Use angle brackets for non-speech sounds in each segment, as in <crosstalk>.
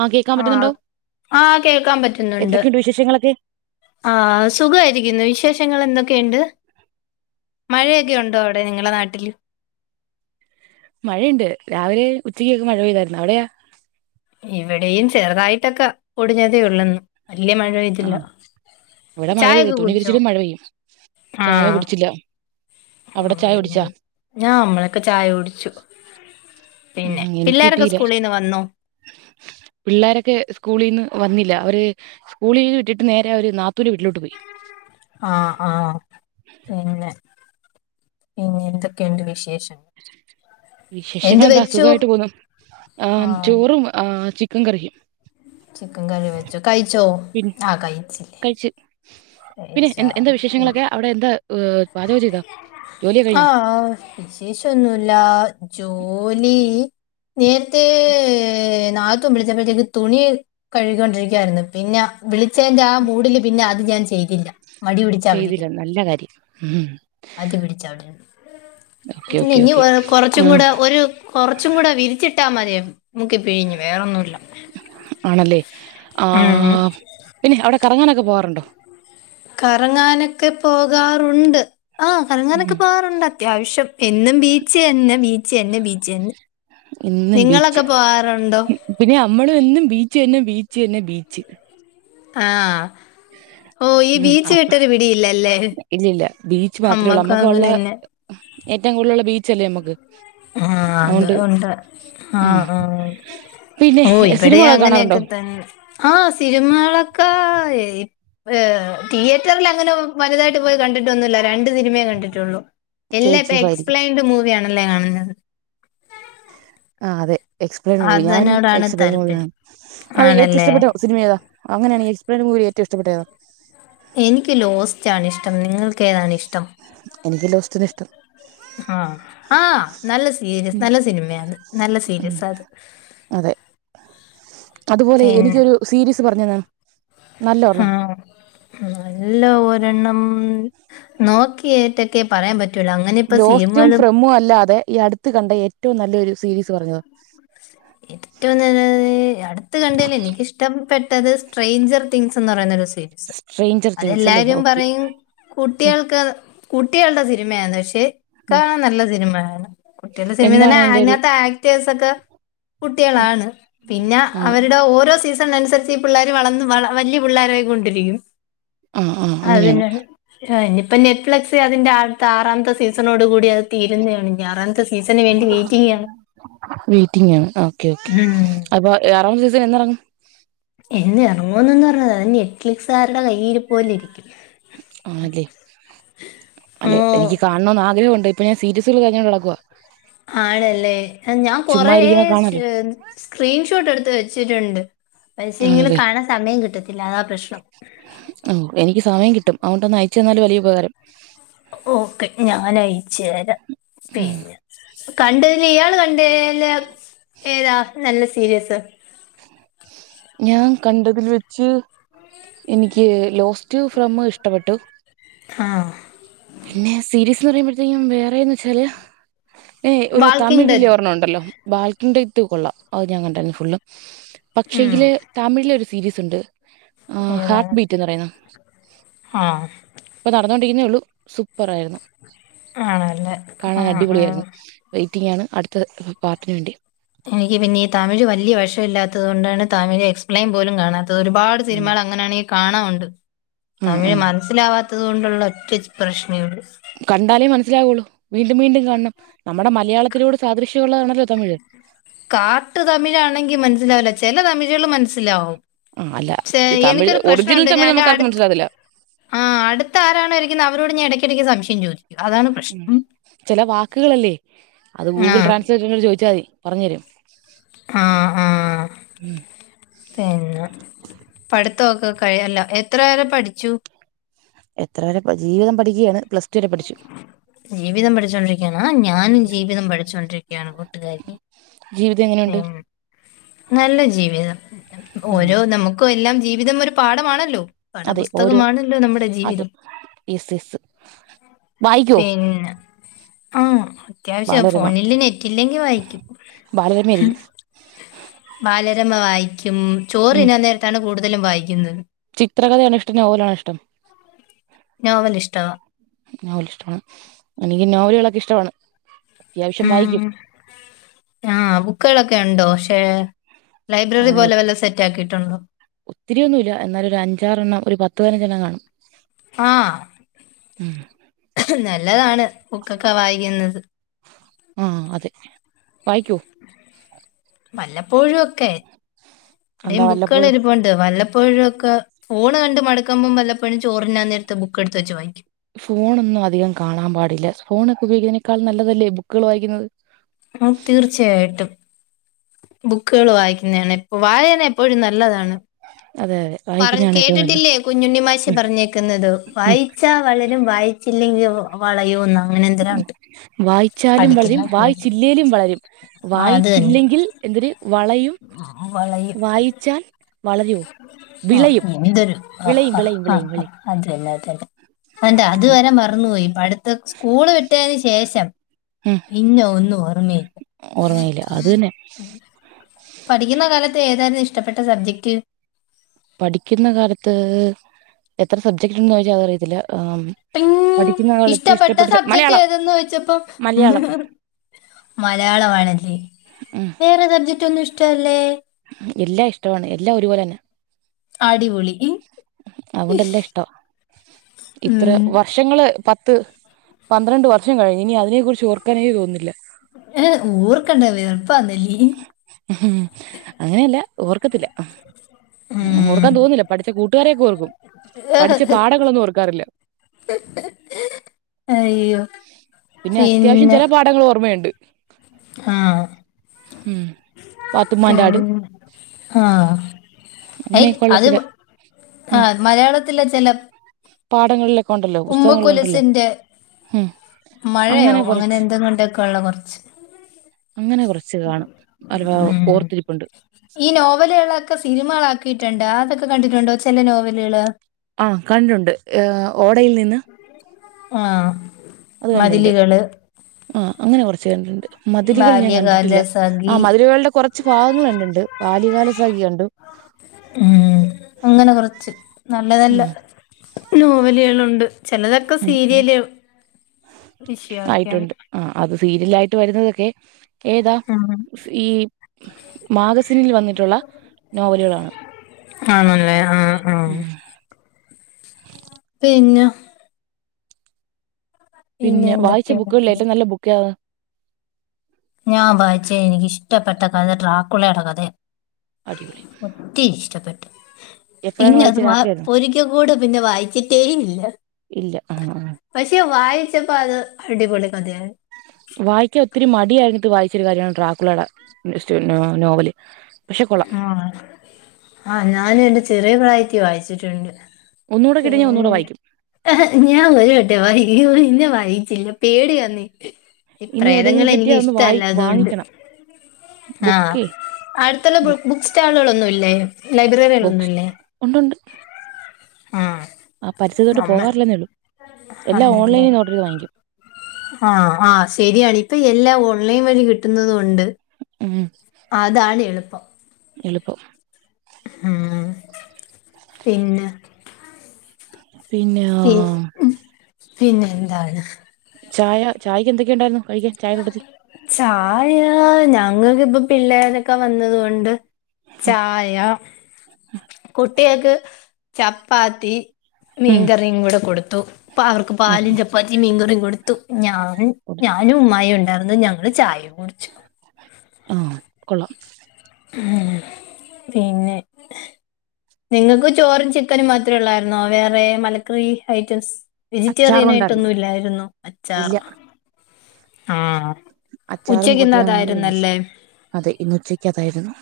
ആഹ് കേക്കാൻ ആഹ്, പറ്റുന്നുണ്ടോ ആഹ് കേക്കാൻ പറ്റുന്നുണ്ട് എന്തൊക്കെയുണ്ട് വിശേഷങ്ങളൊക്കെ ആഹ് സുഖവായിരിക്കുന്നു വിശേഷങ്ങള് എന്തൊക്കെയുണ്ട്? മഴയൊക്കെ ഒണ്ടോ അവടെ നിങ്ങളെ നാട്ടില് മഴയ്ണ്ട് രാവിലെ ഉച്ചയ്ക്കൊക്കെ മഴ പെയ്തായിരുന്നു അവടെയോ ഇവിടെയും ചെറുതായിട്ടക്കെ പൊടിഞ്ഞതേഒള്ളന്ന് വെല്ല്യ മഴ പെയ്തില്ല ആഹ് ഇവിടെ മഴ പെയ്തു ചായൊക്കെ തുണി കുടിച്ചോ വിരിച്ചിടും മഴ പെയ്യും ചായ കുടിച്ചില്ല അവിടെ ചായ കുടിച്ചാ <unintelligible> ഞാമ്മളക്കെ ചായുടിച്ചു പിന്നെ ഉം എനിക്ക് പിള്ളേരക്കെ സ്കൂളീന്ന് വന്നോ പിള്ളേരക്കെ സ്കൂളീന്ന് വന്നില്ല അവര് സ്കൂളി വിട്ടിട്ട് നേരെ അവര് നാത്തൂന്റെ വീട്ടിലോട്ട് പോയി ആഹ് ആഹ് പിന്നെ പിന്നെ എന്തക്കെണ്ട് വിശേഷം എന്ത് വിശേഷങ്ങളെന്താ വെച്ചു സുഖവായിട്ട് പോന്നു ആഹ് ചോറും ആഹ് ചിക്കം കറിയും ചിക്കം കറി വെച്ചോ കയിച്ചോ പിൻ ആഹ് കയിച്ചില്ലേ കഴിച്ച് പിന്നെ എൻ എന്താ വിശേഷങ്ങളക്കെ അവിടെ എന്താ പാചകം ചെയ്തോ ജോലിയൊക്കെ കഴിഞ്ഞോ ആഹ് വിശേഷൊന്നുല്ല ജോലീ നേരത്തേ നാത്തുൻ വിളിച്ചപ്പഴ്ത്തേക്ക് തുണി കഴിക്കോണ്ടിരിക്കാരുന്നു പിന്നെ വിളിച്ചേന്റെ ആ മൂഡില് പിന്നെ അത് ഞാൻ ചെയ്തില്ല മടി പിടിച്ച ചെയ്തില്ല അവിടിരുന്ന് നല്ല കാര്യം ഉം അത് പിടിച്ച അവിടിരുന്ന് ഓക്കെ ഓക്കെ ഇല്ലന്നി ഓക്കെ കൊറച്ചും ആഹ് കൂടെ ഒരു കൊറച്ചുംകുട വിരിച്ചിട്ടാ മതിയാ- - മുക്കി പിഴിഞ്ഞ് വേറൊന്നുല്ല ആണല്ലേ ഉം ആഹ് പിന്നെ അവടെ കറങ്ങാനക്ക പോവാറൊണ്ടോ കറങ്ങാനക്കെ പോകാറുണ്ട് ആഹ് ഉം കറങ്ങാനക്കെ പോകാറുണ്ട് അത്യാവിശ്യം എന്നും ബീച്ച് എന്നെ ബീച്ച് എന്നെ ബീച്ച് എന്നെ എന്നും ബീച്ച് പിന്നെ ഞമ്മളും എന്നും ബീച്ച് എന്നെ ബീച്ച് എന്നെ ബീച്ച് ആഹ് ഓഹ് ഈ ഉം ബീച്ച് അപ്പ വിട്ടൊരു പിടിയില്ലല്ലേ ഇല്ലില്ല അമ്മക്കു അങ്ങനന്നെ ഏറ്റം കൂടുതല്ള്ള ബീച്ചല്ലേ ഞമ്മക്ക് ആഹ് അത് ഉണ്ട് ആഹ് ആഹ് പിന്നെ ഓഹ് ഇവടീം സിനിമകളൊക്കെ കാണാറുണ്ടോ അങ്ങനേക്കതന്നേ ആഹ് സിനിമേളക്ക ഏഹ് തിയേറ്ററിലങ്ങനെ വലുതായിട്ട് പോയി കണ്ടിട്ടൊന്നുല്ല രണ്ട് സിനിമയേ കണ്ടിട്ടൊള്ളു കെ എല്ലാ ഇപ്പ ജി എഫ് ആയിരിക്കും എക്സ്പ്ലെയിൻഡ് മൂവിയാണല്ലേ കാണുന്നത് ആഹ് അതെ എക്സ്പ്ലെയ്ൻട് മൂവി ഞാനും അതിനോടാണ് എക്സ്പ്ലെയ്ൻ മൂവി താല്പര്യം അതെ ഏറ്റവും ആണല്ലേ ഇഷ്ടപ്പെട്ട സിനിമയേതാ അങ്ങനെണങ്കി എക്സ്പ്ലെന്റ് മൂവി ഏറ്റവും ഇഷ്ടപെട്ടത് ഏതാ എനിക്ക് ലോസ്റ്റാണ് ഇഷ്ടം നിങ്ങൾക്ക് ഏതാണ് ഇഷ്ടം എനിക്ക് ലോസ്റ്റ്ന്നേ ഇഷ്ടം ആഹ് ആഹ് നല്ല സീരിയസ് ഉം നല്ല സിനിമേ അത് നല്ല ഉം സീരിയസാ അത് അതെ അതുപോലെ പിന്നെ എനിക്കൊരു സീരീസ് പറഞ്ഞന്നാ നല്ലോര്ണ്ണം ആഹ് നല്ല ഒരെണ്ണം നോക്കിട്ടൊക്കെ പറയാൻ പറ്റൂല അങ്ങനെ ഇപ്പ ലോസ്റ്റും സിനിമകള് ഫ്രെമ്മും അല്ലാതെ ഈ അടുത്ത് കണ്ട ഏറ്റവും നല്ലൊരു സീരീസ് പറഞ്താ ഏറ്റവും നല്ലത് അടുത്ത് കണ്ടേൽ എനിക്കിഷ്ടപ്പെട്ടത് സ്ട്രേഞ്ചർ തിങ്സ് എന്ന് പറയുന്നൊരു <unintelligible> സ്ട്രേഞ്ചർ തിങ്സ് അല്ലേ അതെല്ലാരും ഓക്കെ പറയും കുട്ടേൾക്ക് കുട്ടികള്ടെ സിനിമേന്ന് പക്ഷെ കാണാൻ നല്ല സിനിമയാണ് കുട്ടികള്ടെ സിനിമ എന്താണ് തന്നെ അതിന്റെ ഒരു അതിനകത്തെ ആ ആക്ടേഴ്സ് ഒക്കെ കുട്ടേളാണ് പിന്നെ ആണ് അവര്ടെ ഓരോ സീസ ണനുസരിച്ച് ഈ പിള്ളേര് വളന്ന് വള വല്ലേ പിള്ളേരായി കൊണ്ടിരിക്കും ആഹ് ആഹ് അങ്ങനെയാണ് അതെന്നെണ് ഇനിപ്പ നെറ്റ്ഫ്ലക്സ് അതിന്റെ അട്ത്ത ആറാമത്തെ സീസണോട് കൂടി അ തീരുന്നേ ആൺ ഞ് ആറാമത്തെ സീസന് വേണ്ടി വെയിറ്റിങ്ങാണ് മീറ്റിംങ്ങോ? ആഹ് ഓക്കെ ഓക്കെ ഉം അപ്പൊ ആറാമത്തെ സീസണെന്ന് എറങ്ങും? എന്ന് എറങ്ങോന്നൊന്നും അറിഞ്ഞൂട അത് നെറ്റ്ലിക്സുകാരുടെ കയ്യിലിരിപ്പ് പോലെയിരിക്കും ആണല്ലേ? ഓ അല്ല എനിക്ക് കാ ണണോന്ന് ആ്രഹവുണ്ട് ഇപ്പ ഞാൻ സിരിയസ്കള് തെരഞ്ഞോണ്ട് നടക്കുവ ആണല്ലേ? ഞാൻ ചുമ്മാ കൊറേ ഇരിക്കുമ്പോ കാണാലോ സ്ക്രീൻഷോട്ട് എടുത്ത് വെച്ചിട്ടുണ്ട് പക്ഷേ എങ്കില് ആണല്ലേ കാണാൻ സമയം കിട്ടത്തില്ല അതാ പ്രശ്നം ഓഹ് എനിക്ക് സമയം കിട്ടും അതു കൊണ്ടൊന്ന് അയച്ച് തന്നാൽ വലിയ ഉപകാരം ഓക്കെ ഞാനയച്ചു തരാം ഉം പിന്നെ കണ്ടതില് ഇയാള് കണ്ടേല് ഏതാ നല്ല സീരിയസ്? ഞാൻ കണ്ടതിൽ വെച്ച് എനിക്ക് ലോസ്റ്റ് ഫ്രമ്മ് ഇഷ്ട്ടപ്പെട്ടു ആഹ് പിന്നെ സീരീസ് എന്ന് പറയുമ്പഴത്തേക്കും വേറേന്ന് വെച്ചാല് ഏഹ് ഒരു വാൾക്കിംഗ് തമിഴിലെ ഡെഡ് ഒരെണ്ണ ഒണ്ടല്ലോ.? ബാൽക്കൺ ടെയ്ത്ത് കൊള്ളാം അതും ഞാൻ കണ്ടാരുന്നു ഫുള്ള് ഉം പക്ഷെങ്കില് തമിഴിലൊരു സീരീസ് ഇണ്ട് ഹാർട്ട് ഏതാണ് ബീറ്റ് എന്ന് പറയുന്ന ആഹ് ഇപ്പൊ നടന്നോണ്ടിരിക്കുന്നേയൊള്ളു സൂപ്പറായിരുന്നു ആണല്ലേ കാണാൻ ആഹ് ആഹ് അടിപൊളിയായിരുന്നു വെയിറ്റിങ്ങാണ് അടുത്ത പാർട്ടിന് വേണ്ടി എനിക്ക് പിന്നെ ഈ തമിഴ് വല്ല്യ വശമില്ലാത്തത് കൊണ്ടാണ് തമിഴ് എക്സ്പ്ലെയിൻ പോലും കാണാത്തത് ഒരുപാട് സിനിമകള് അങ്ങനെയാണെങ്കി കാണാവുണ്ട് ആഹ് തമിഴ് ആഹ് മനസ്സിലാവാത്ത ത് കൊണ്ടുള്ള ഒറ്റ പ്രശ്നേയൊള്ളു കണ്ടാലേ മനസ്സിലാവൊള്ളൂ വീണ്ടും വീണ്ടും കണണം നമ്മുടെ മലയാളത്തിനോട് സാദൃശ്യമുള്ളതാണല്ലോ തമിഴ്? കാട്ടു തമിഴാണെങ്കി മനസ്സിലാവില്ല ചെല തമിഴ്കള് മനസ്സിലാവും ആഹ് അല്ല പക്ഷെ തമിഴ് എനിക്കൊരു ഒറിജിനൽ പ്രശ്നവുണ്ട് ഞാൻ തമിഴ് എന്റെറെ നമുക്ക് ആർക്കും അടുത്ത് മനസ്സിലാകത്തില്ല ആഹ് അടുത്ത് ആരാണോ ഇരിക്കുന്നെ അവരോട് ഞാൻ എടക്കെടയ്ക്ക് സംശയം ചോദിക്കും അതാണ് ഉം പ്രശ്നം ചെല വാക്കുകളല്ലേ? അത് ഗൂഗിൾ ആഹ് ട്രാൻസ്ലേറ്റ് ചോയ്ച്ചാ മതി പറഞ്ഞു തരും ആഹ് ആഹ് ഉം പിന്നെ പഠിത്തവൊക്കെ കഴിഞല്ലോ? എത്ര വരെ പഠിച്ചു? എത്ര വരെ ജീവിതം പഠിക്കെയാണ് പ്ലസ് ടു വരെ പഠിച്ചു ജീവിതം പഠിച്ചോണ്ടിരിക്കെയാണോ ഞാനും ജീവിതം പഠിച്ചോണ്ടിരിക്കയാണ് കൂട്ടുകാരി ജീവിതം എങ്ങനെയുണ്ട്? പിന്നെ നല്ല ജീവിതം ഉം ഓരോ നമുക്കും എല്ലാം ജീവിതം ഒരു പാഠമാണല്ലോ പഠ അതെ പുസ്തകമാണല്ലോ നമ്മുടെ ജീവിതം എസ് എസ്സ് പിന്നെ ആഹ് അത്യാവിശ്യം ഫോണില് നെറ്റില്ലെങ്കി വായിക്കും. ബാലരമ ആയിരിക്കും ബാലരമ വായിക്കും ചോറ് ഉം തിന്നാൻ നേരത്താണ് കൂടുതലും വായിക്കുന്നത്. ചിത്രകഥയാണോ ഇഷ്ടം നോവലാണോ ഇഷ്ടം? നോവലിഷ്ട്ടവ നോവല് ഇഷ്ടമാണ് എനിക്കും നോവലുകളൊക്കെ ഇഷ്ടമാണ് അത്യാവിശ്യം വായിക്കും. ആഹ് ബുക്കുകളൊക്കെയുണ്ടോ? പക്ഷേ ലൈബ്രറി പോലെ വല്ലോം സെറ്റാക്കിയിട്ടുണ്ടോ? ഒത്തിരിയൊന്നുല്ല എന്നാലും ഒരു അഞ്ചാറെണ്ണം ഒരു പത്ത് പതിനഞ്ചണ്ണം കാണും. ഉം ആഹ് നല്ലതാണ് ബുക്കൊക്കെ വായിക്കുന്നത്. ആഹ് അതെ വായിക്കൊ? വല്ലപ്പോഴും ഒക്കെ എന്താ ഇവിടെയും ബുക്കുകൾ വല്ലപ്പോഴും ഇരുപുണ്ട്. ഇണ്ട് വല്ലപ്പോഴും ഒക്കെ ഫോണ് കണ്ട് മടക്കുമ്പം വല്ലപ്പഴും ചോറ് തിന്നാൻ നേരത്ത് ബുക്ക് എടുത്ത് വെച്ച് വായിക്കും. ഫോണൊന്നും അധികം കാണാൻ പാടില്ല ഫോൺ ഒക്കെ ഉപയോഗിക്കുന്നതിനേക്കാൾ നല്ലതല്ലേ ബുക്കുകൾ വായിക്കുന്നത്. ഉം തീർച്ചയായിട്ടും. ബുക്കുകൾ വായിക്കുന്നതാണ് ഇപ്പ വായന എപ്പോഴും നല്ലതാണ്. അതെ അതെ. പറ വായിക്കുന്നതാണ് ഏറ്റവും നല്ലത് കേട്ടിട്ടില്ലേ കുഞ്ഞുണ്ണിമാശ് പറഞ്ഞേക്കുന്നത് ഉം വായിച്ചാ വളരും വായി ചില്ലെങ്കിൽ വളയോ ഒന്നും അങ്ങനെ എന്തെരാ ഉണ്ട്. വായിച്ചാലും വളരും പഠിക്കുന്ന പിള്ളേർ വായിച്ചില്ലെലും വളരും ആ അത് തന്നെ വായിച്ചില്ലെങ്കിൽ എന്തര് വളയും. വളയും വായിച്ചാൽ വളരോ. വിളയും ആഹ് എന്തോരു ആഹ് വിളയും ആഹ് വിളയും ആ വിളയും ഹ് ആഹ് വിളയും അതന്നേ അതന്നേ കണ്ടോ അതുവരെ മറന്നു പടുത്തം കൂള് വിട്ടതിന് ശേഷം ഉം പിന്നെ ഒന്നും ഓർമ്മയില്ല. ഓർമ്മയില്ല അത് തന്നെ ഉം. പഠിക്കുന്ന കാലത്ത് ഏതായിരുന്നു ഇഷ്ടപ്പെട്ട സബ്ജക്ട്. പഠിക്കുന്ന കാലത്ത് എത്ര സബ്ജക്ട് ഉണ്ട് ചോദിച്ചാൽ അതറിയത്തില്ല എ. ഉം ഇഷ്ടപ്പെട്ട സബ്ജക്ട് മലയാളം ഏതന്ന് ചോദിച്ചപ്പം മലയാളം മലയാളമാണല്ലേ ഉം വേറെ സബ്ജക്റ്റ് ഒന്നും ഇഷ്ടല്ലേ. എല്ലാം ഇഷ്ടമാണ് എല്ലാം ഒരുപോലെ തന്നെ. അടിപൊളി അതുകൊണ്ടല്ലാം ഇഷ്ട ഇത്ര വർ ഉം. വർഷങ്ങള് പത്ത് പന്ത്രണ്ട് വർഷം കഴിഞ്ഞ് ഇനി അതിനെക്കുറിച്ച് ഓർക്കാനേ തോന്നുന്നില്ല. ഏ ഓർക്കണ്ട വെറപ്പാന്നല്ലീ. ഹും അങ്ങനെയല്ല ഓർക്കത്തില്ല. ഓർക്കാൻ ഉം തോന്നുന്നില്ല പഠിച്ച കൂട്ടുകാരെയൊക്കെ ഓർക്കും പഠിച്ച പാഠങ്ങളൊന്നും ഓർക്കാറില്ല. <unintelligible> അയ്യോ. പിന്നെ അത്യാവശ്യം ചില പാഠങ്ങൾ ഓർമ്മയുണ്ട്. ആ ഉം ഹ് പാത്തുമ്മാന്റെ ആട് പിന്നെ ആഹ്. അയ് അങ്ങനെയൊക്കെയുള്ള അത് ചില ആ ഉം മലയാളത്തില ചില പാഠങ്ങളിലൊക്കെ ഉണ്ടല്ലോ പുസ്തകങ്ങളില് ഉണ്ടല്ലോ. ഉമ്മക്കുലസിന്റെ മഴയോ അങ്ങനെ കുറച്ച് എന്തെങ്ങും ഉണ്ടൊക്കെയ ഉള്ള കുറച്ച്. അങ്ങനെ കുറച്ച് കാണും ആ ഒരു ഭാഗം ഉം ഓർത്തിരിപ്പുണ്ട്. ഈ നോവലുകളൊക്കെ സിനിമകളാക്കിയിട്ടുണ്ട് അതൊക്കെ കണ്ടിട്ടുണ്ടോ ചെല നോവലുകള്. ആഹ് കണ്ടുണ്ട് എഹ് ഓടയിൽ നിന്ന്. ആഹ് മതിലികള്. ആഹ് അങ്ങനെ കുറച്ച് കണ്ടിട്ടുണ്ട് മതിലുകൾ ഞാൻ ബാല്യകാല കണ്ടിട്ടില്ല ആ സഖി മതിലുകളുടെ കുറ കുറച്ച് ഭാഗങ്ങള് കണ്ടിണ്ട് ബാല്യകാല സഖി കണ്ടു. ഉം അങ്ങനെ കുറച്ച് നല്ല നല്ല ഉം നോവലുകളുണ്ട്. ചിലതൊക്കെ ഉം ഉം സീരിയല് വിഷയാ ക്കിയാൻ. ആഹ് അത് സീരിയലായിട്ട് വരുന്നതൊക്കെ ഏതാ ഉം ഈ മാഗസനിൽ വന്നിട്ടുള്ള നോവലുകളാണ് ആണ്ല്ലേ ആഹ് ആഹ് ഉം പിന്ന പിന്നെ വായിച്ച ബുക്കുകളിൽ ഏറ്റവും നല്ല ബുക്കേതാ ഞാൻ വായിച്ചേ എനിക്കിഷ്ടപ്പെട്ട കഥ ട്രാക്കുളയുടെ കഥയ അടിപൊളി ത്തിരി ഇഷ്ടപ്പെട്ട് എപ്പോഴാണ് പിന്നെ അത് വായിച്ചത് വാ രാത്രിയായിരുന്നോ ഒരിക്ക കൂടെ പിന്നെ വായിച്ചിട്ടേ ഇല്ല ഇല്ല ആ ആ പക്ഷെ വായിച്ചപ്പ അത് അടിപൊളി കഥയാണ് വായിക്കാൻ ഒത്തിരി മടിയായിരുന്നിട്ടും വായിച്ചൊരു കാര്യമാണ് ട്രാക്കുളേടെ ഇഷ്ട നോവല് പക്ഷെ കൊള്ളാം ആണൊ, ആഹ് ഞാനും എന്റെ ചെറിയ പ്രായത്തി വായിച്ചിട്ടുണ്ട് ഒന്നുകൂടെ കിട്ടിയ ഞാൻ ഒന്നുകൂടെ പിന്നെ വായിക്കും ഞാൻ ഒരു വട്ടെ വായിക്ക്യൂ പിന്നെ വായിച്ചില്ല പേടിയാന്നെ ഈ ഇനി എവിടെയെങ്കിലും പ്രേതങ്ങളെ കിട്ടിയാ എനിക്ക് ഒന്ന് വായി ഇഷ്ടല്ല അതുകൊണ്ട് വാങ്ങിക്കണം ആഹ് ബുക്കേ അടുത്തുള്ള ബു ബുക്ക്സ്റ്റാളുകളൊന്നുല്ലേ ബോക്സ് ലൈബ്രറികളൊന്നുല്ലേ ഉണ്ടുണ്ട് ആഹ് ആ പരിസരത്തോട്ട് നമ്മൾ പോവാറില്ലന്നേള്ളൂ എല്ലാം ആണല്ലേ ഓൺലൈനിൽ നിന്ന് ഓർഡറെയ്ത് വാങ്ങിക്ക്യും ആഹ് ആഹ് ശരിയാണ് ഇപ്പം എല്ലാം ഓൺലൈൻ വഴി കിട്ടുന്നതൂംണ്ട് ഉം അതാണ് എളുപ്പം എളുപ്പം ഉം പിന്നെ പിന്നെ യോ പിന്നെന്താണ് ചായ ചായയ്ക്ക് എന്തൊക്കെ ഉണ്ടായിരുന്നു കഴിയ്ക്കാൻ ചായൻ്റൂട്ടത്തിൽ ചായ ഞങ്ങക്കിപ്പം പിള്ളേരൊക്കെ വന്നത് കൊണ്ട് ചായ കുട്ട്യേക്ക് ചപ്പാത്തി ഉം മീൻകറിം കൂടെ കൊടുത്തു അപ്പവർക്ക് പാലും ഓക്കെ ചപ്പാത്തിം മീൻകറിം കൊടുത്തു ഞാന് കൊടുത്തു ഞാനും ഉമ്മായും ഉണ്ടാർന്നു ഞങ്ങള് ചായിം യും കുട്ച്ച് ആഹ് കൊള്ളാം ഉം പിന്നെ നിങ്ങക്കും ചോറും ചിക്കനും മാത്രേ ഉള്ളായിരുന്നോ വേറെ മലക്കറി ഐറ്റംസ് അച്ചാറും ഉണ്ടായിരുന്നു വെജിറ്റേറിയനായിട്ടൊന്നും ഇല്ലായിരുന്നു അച്ചാർ ഇല്ല ആഹ് അച്ചാറും കൂട്ടിയാ ഞങ്ങള് കഴിച്ചു ഉച്ചക്കിന്നതായിരുന്നല്ലേ അതെ ഇന്ന് ഉച്ചയ്ക്കതായിരുന്നു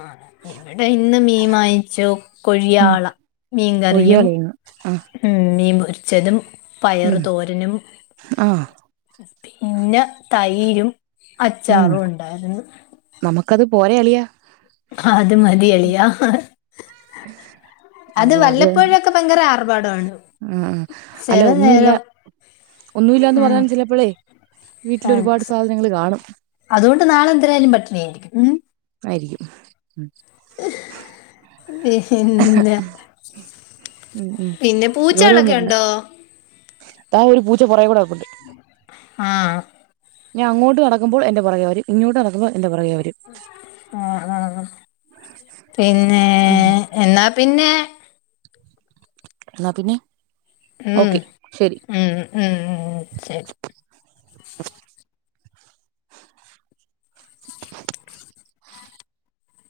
ആഹ് ഇവടെ ഇന്ന് മീൻ മാങ്ങിച്ചു കൊഴിയ വാള പൊര്യേളേന്നു അഹ് ഉം മീൻ പൊരിച്ചതും പയറ് ഉം തോരനും ആ പിന്നെ തൈരും ഉം അച്ചാറൂണ്ടായിരുന്നു നമുക്കത് പോരേ അളിയാ അത് മതിയളിയാ <inaudible> ആഹ് അത് തന്നെ വല്ലപ്പോഴൊക്കെ ഭയങ്കര ആർഭാടമാണ് ആഹ് അല്ല ചില ഒന്നുഇല്ല നേരം ഒന്നുല്ലാന്ന് ഉം പറഞ്ഞാലും ചിലപ്പളേ വീട്ടിലൊരുപാട് സാധനങ്ങള് കാണും അതുകൊണ്ട് നാളെന്തരായാലും പട്ടിണിയായിരിയ്ക്കും ഉം ആയിരിക്ക്യും ഉം പിന്നെ ഉം ഉം പിന്നെ പൂച്ചകളൊക്കെ ഉണ്ടോ താ ഒരു പൂച്ചറ പൊറകികൂടെ നടപ്പുണ്ട് ആഹ് ഞാൻ അങ്ങോട്ട് നടക്കുമ്പോൾ എന്റെ പൊറകെവരും ഇങ്ങോട്ട് നടക്കുമ്പോൾ എന്റെ പൊറകെ വരും ആഹ് ആഹ് പിന്നെ ഉം എന്നാ പിന്നെ എന്നാ പിന്നെ ഉം ഓക്കെ ശരി ഉം ഉം ശെരി <unintelligible>